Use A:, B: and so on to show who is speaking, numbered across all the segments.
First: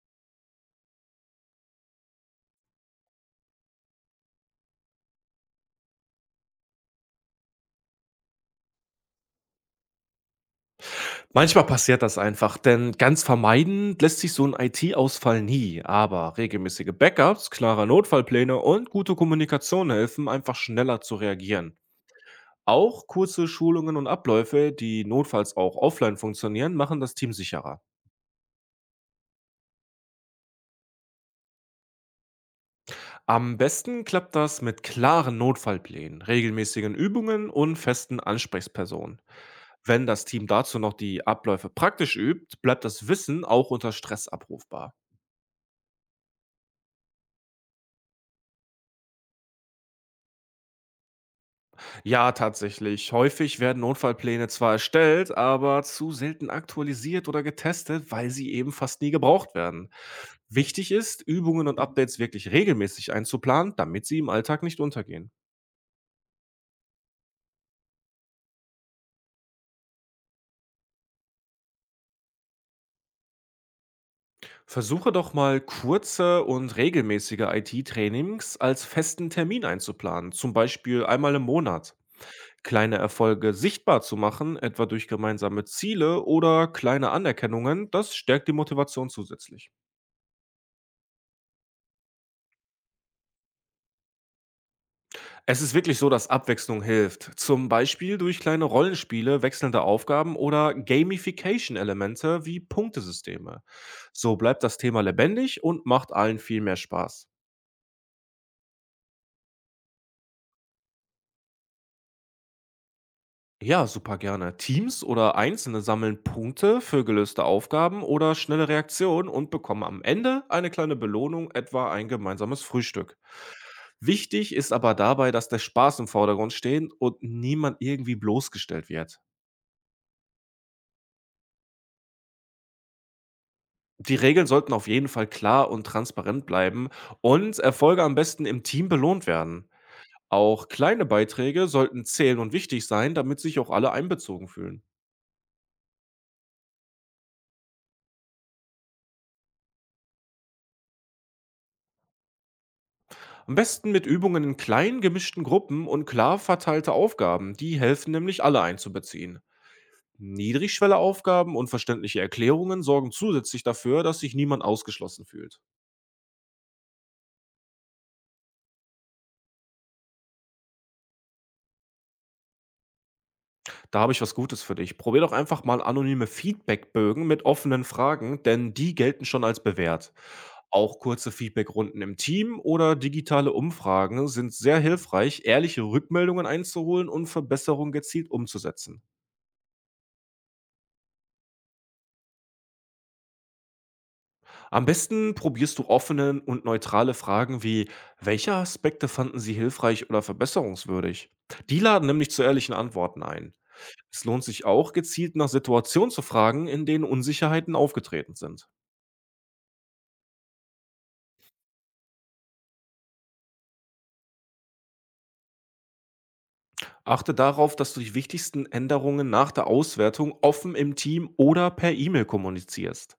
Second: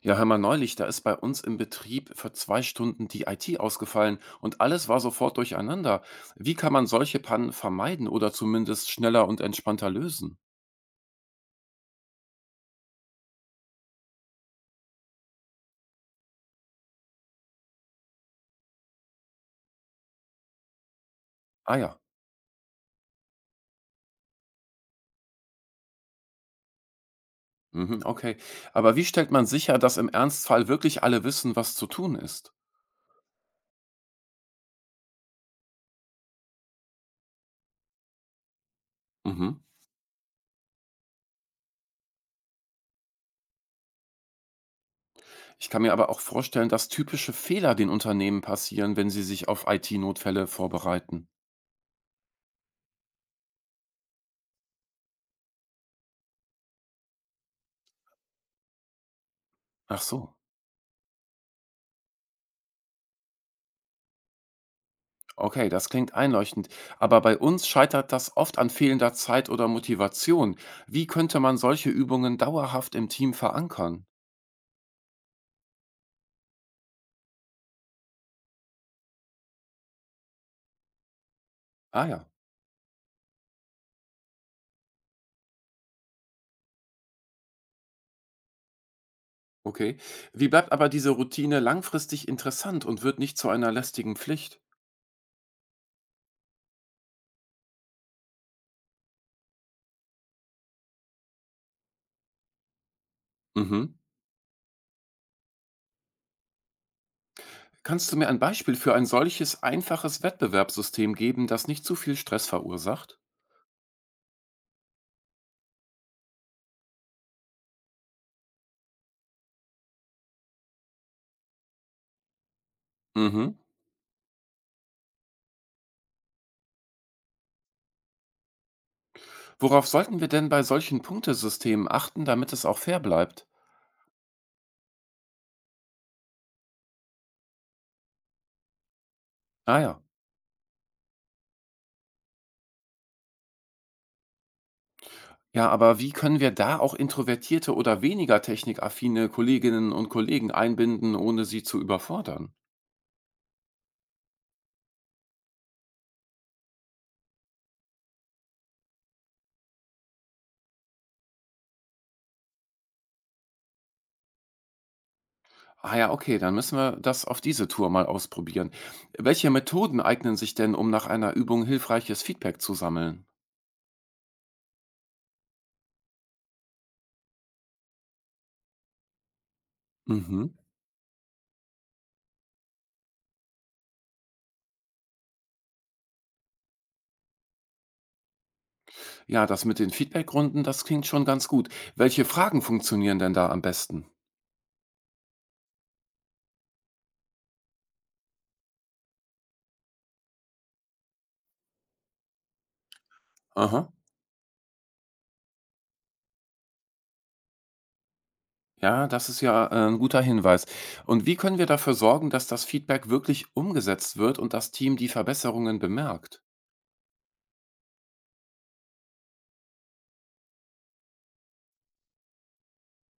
A: Ja, hör mal, neulich, da ist bei uns im Betrieb für 2 Stunden die IT ausgefallen und alles war sofort durcheinander. Wie kann man solche Pannen vermeiden oder zumindest schneller und entspannter lösen?
B: Manchmal passiert das einfach, denn ganz vermeiden lässt sich so 'n IT-Ausfall nie, aber regelmäßige Backups, klare Notfallpläne und gute Kommunikation helfen, einfach schneller zu
A: Ah
B: reagieren.
A: ja,
B: Auch kurze Schulungen und Abläufe, die notfalls auch offline funktionieren, machen das Team sicherer.
A: mhm, okay. Aber wie stellt man sicher, dass im Ernstfall wirklich alle wissen, was zu tun ist?
B: Am besten klappt das mit klaren Notfallplänen, regelmäßigen Übungen und festen Ansprechpersonen.
A: Mhm.
B: Wenn das Team dazu noch die Abläufe praktisch übt, bleibt das Wissen auch unter Stress abrufbar.
A: Ich kann mir aber auch vorstellen, dass typische Fehler den Unternehmen passieren, wenn sie sich auf IT-Notfälle vorbereiten.
B: Ja, tatsächlich. Häufig werden Notfallpläne zwar erstellt, aber zu selten aktualisiert oder getestet, weil sie eben fast nie gebraucht werden.
A: Ach so.
B: Wichtig ist, Übungen und Updates wirklich regelmäßig einzuplanen, damit sie im Alltag nicht untergehen.
A: Okay, das klingt einleuchtend. Aber bei uns scheitert das oft an fehlender Zeit oder Motivation. Wie könnte man solche Übungen dauerhaft im Team verankern?
B: Versuche doch mal kurze und regelmäßige IT-Trainings als festen Termin einzuplanen, zum Beispiel einmal im Monat.
A: Ah ja,
B: Kleine Erfolge sichtbar zu machen, etwa durch gemeinsame Ziele oder kleine Anerkennungen, das stärkt die Motivation zusätzlich.
A: okay. Wie bleibt aber diese Routine langfristig interessant und wird nicht zu einer lästigen Pflicht?
B: Es ist wirklich so, dass Abwechslung hilft. Zum Beispiel durch kleine Rollenspiele, wechselnde Aufgaben oder Gamification-Elemente wie Punktesysteme.
A: Mhm.
B: So bleibt das Thema lebendig und macht allen viel mehr Spaß.
A: Kannst du mir ein Beispiel für ein solches einfaches Wettbewerbssystem geben, das nicht zu viel Stress verursacht?
B: Ja, super gerne. Teams oder Einzelne sammeln Punkte für gelöste Aufgaben oder schnelle Reaktionen und bekommen am Ende eine kleine Belohnung, etwa ein gemeinsames Frühstück.
A: Mhm.
B: Wichtig ist aber dabei, dass der Spaß im Vordergrund steht und niemand irgendwie bloßgestellt wird.
A: Worauf sollten wir denn bei solchen Punktesystemen achten, damit es auch fair bleibt?
B: Die Regeln sollten auf jeden Fall klar und transparent bleiben und Erfolge am besten im Team belohnt werden.
A: Ah ja.
B: Auch kleine Beiträge sollten zählen und wichtig sein, damit sich auch alle einbezogen fühlen.
A: Ja, aber wie können wir da auch introvertierte oder weniger technikaffine Kolleginnen und Kollegen einbinden, ohne sie zu überfordern?
B: Am besten mit Übungen in kleinen gemischten Gruppen und klar verteilte Aufgaben, die helfen nämlich alle einzubeziehen. Niedrigschwelle Aufgaben und verständliche Erklärungen sorgen zusätzlich dafür, dass sich niemand ausgeschlossen fühlt.
A: Ah ja, okay, dann müssen wir das auf diese Tour mal ausprobieren. Welche Methoden eignen sich denn, um nach einer Übung hilfreiches Feedback zu sammeln?
B: Da habe ich was Gutes für dich. Probier doch einfach mal anonyme Feedbackbögen mit offenen Fragen, denn die gelten schon als bewährt.
A: Mhm.
B: Auch kurze Feedbackrunden im Team oder digitale Umfragen sind sehr hilfreich, ehrliche Rückmeldungen einzuholen und Verbesserungen gezielt umzusetzen.
A: Ja, das mit den Feedbackrunden, das klingt schon ganz gut. Welche Fragen funktionieren denn da am besten?
B: Am besten probierst du offene und neutrale Fragen wie, welche Aspekte fanden Sie hilfreich oder verbesserungswürdig? Die laden nämlich zu ehrlichen Antworten ein.
A: Aha.
B: Es lohnt sich auch, gezielt nach Situationen zu fragen, in denen Unsicherheiten aufgetreten sind.
A: Ja, das ist ja ein guter Hinweis. Und wie können wir dafür sorgen, dass das Feedback wirklich umgesetzt wird und das Team die Verbesserungen bemerkt?
B: Achte darauf, dass du die wichtigsten Änderungen nach der Auswertung offen im Team oder per E-Mail kommunizierst.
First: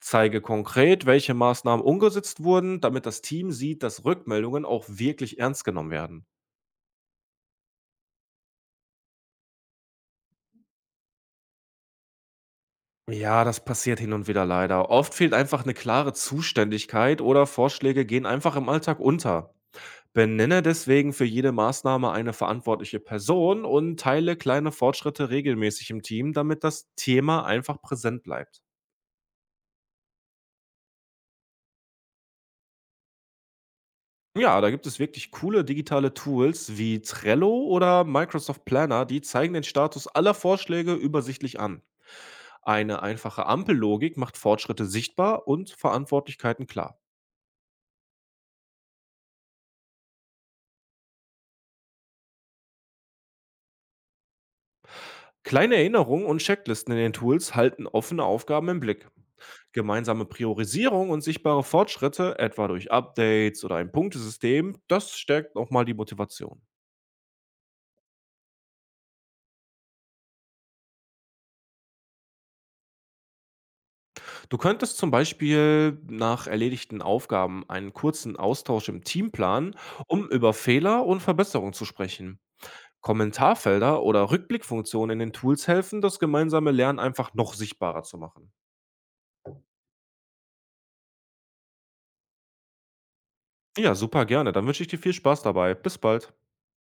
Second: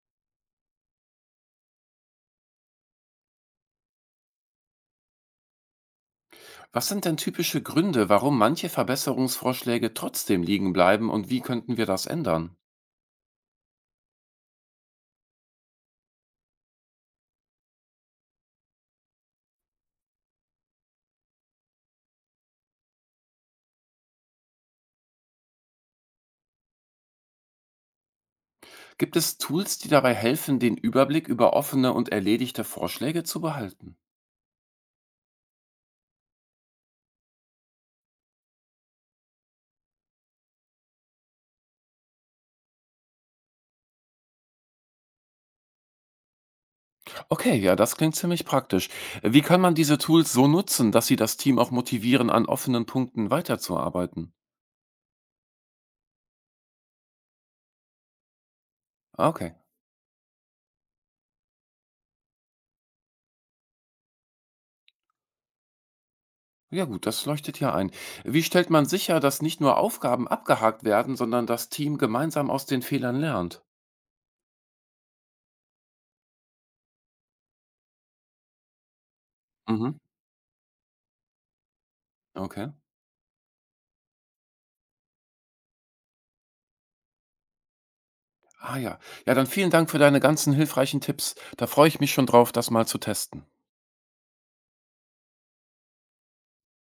B: Zeige konkret, welche Maßnahmen umgesetzt wurden, damit das Team sieht, dass Rückmeldungen auch wirklich ernst genommen werden.
A: Was sind denn typische Gründe, warum manche Verbesserungsvorschläge trotzdem liegen bleiben und wie könnten wir das ändern?
B: Ja, das passiert hin und wieder leider. Oft fehlt einfach eine klare Zuständigkeit oder Vorschläge gehen einfach im Alltag unter. Benenne deswegen für jede Maßnahme eine verantwortliche Person und teile kleine Fortschritte regelmäßig im Team, damit das Thema einfach präsent bleibt.
A: Gibt es Tools, die dabei helfen, den Überblick über offene und erledigte Vorschläge zu behalten?
B: Ja, da gibt es wirklich coole digitale Tools wie Trello oder Microsoft Planner, die zeigen den Status aller Vorschläge übersichtlich an. Eine einfache Ampellogik macht Fortschritte sichtbar und Verantwortlichkeiten klar.
A: Okay, ja, das klingt ziemlich praktisch. Wie kann man diese Tools so nutzen, dass sie das Team auch motivieren, an offenen Punkten weiterzuarbeiten?
B: Kleine Erinnerungen und Checklisten in den Tools halten offene Aufgaben im Blick.
A: Ah, okay.
B: Gemeinsame Priorisierung und sichtbare Fortschritte, etwa durch Updates oder ein Punktesystem, das stärkt nochmal die Motivation.
A: Ja gut, das leuchtet ja ein. Wie stellt man sicher, dass nicht nur Aufgaben abgehakt werden, sondern das Team gemeinsam aus den Fehlern lernt?
B: Du könntest zum Beispiel nach erledigten Aufgaben einen kurzen Austausch im Team planen,
A: Mhm.
B: um über Fehler und Verbesserungen zu sprechen.
A: Okay.
B: Kommentarfelder oder Rückblickfunktionen in den Tools helfen, das gemeinsame Lernen einfach noch sichtbarer zu machen.
A: Ah ja. Ja, dann vielen Dank für deine ganzen hilfreichen Tipps. Da freue ich mich schon drauf, das mal zu testen.
B: Ja, super gerne. Dann wünsche ich dir viel Spaß dabei. Bis bald.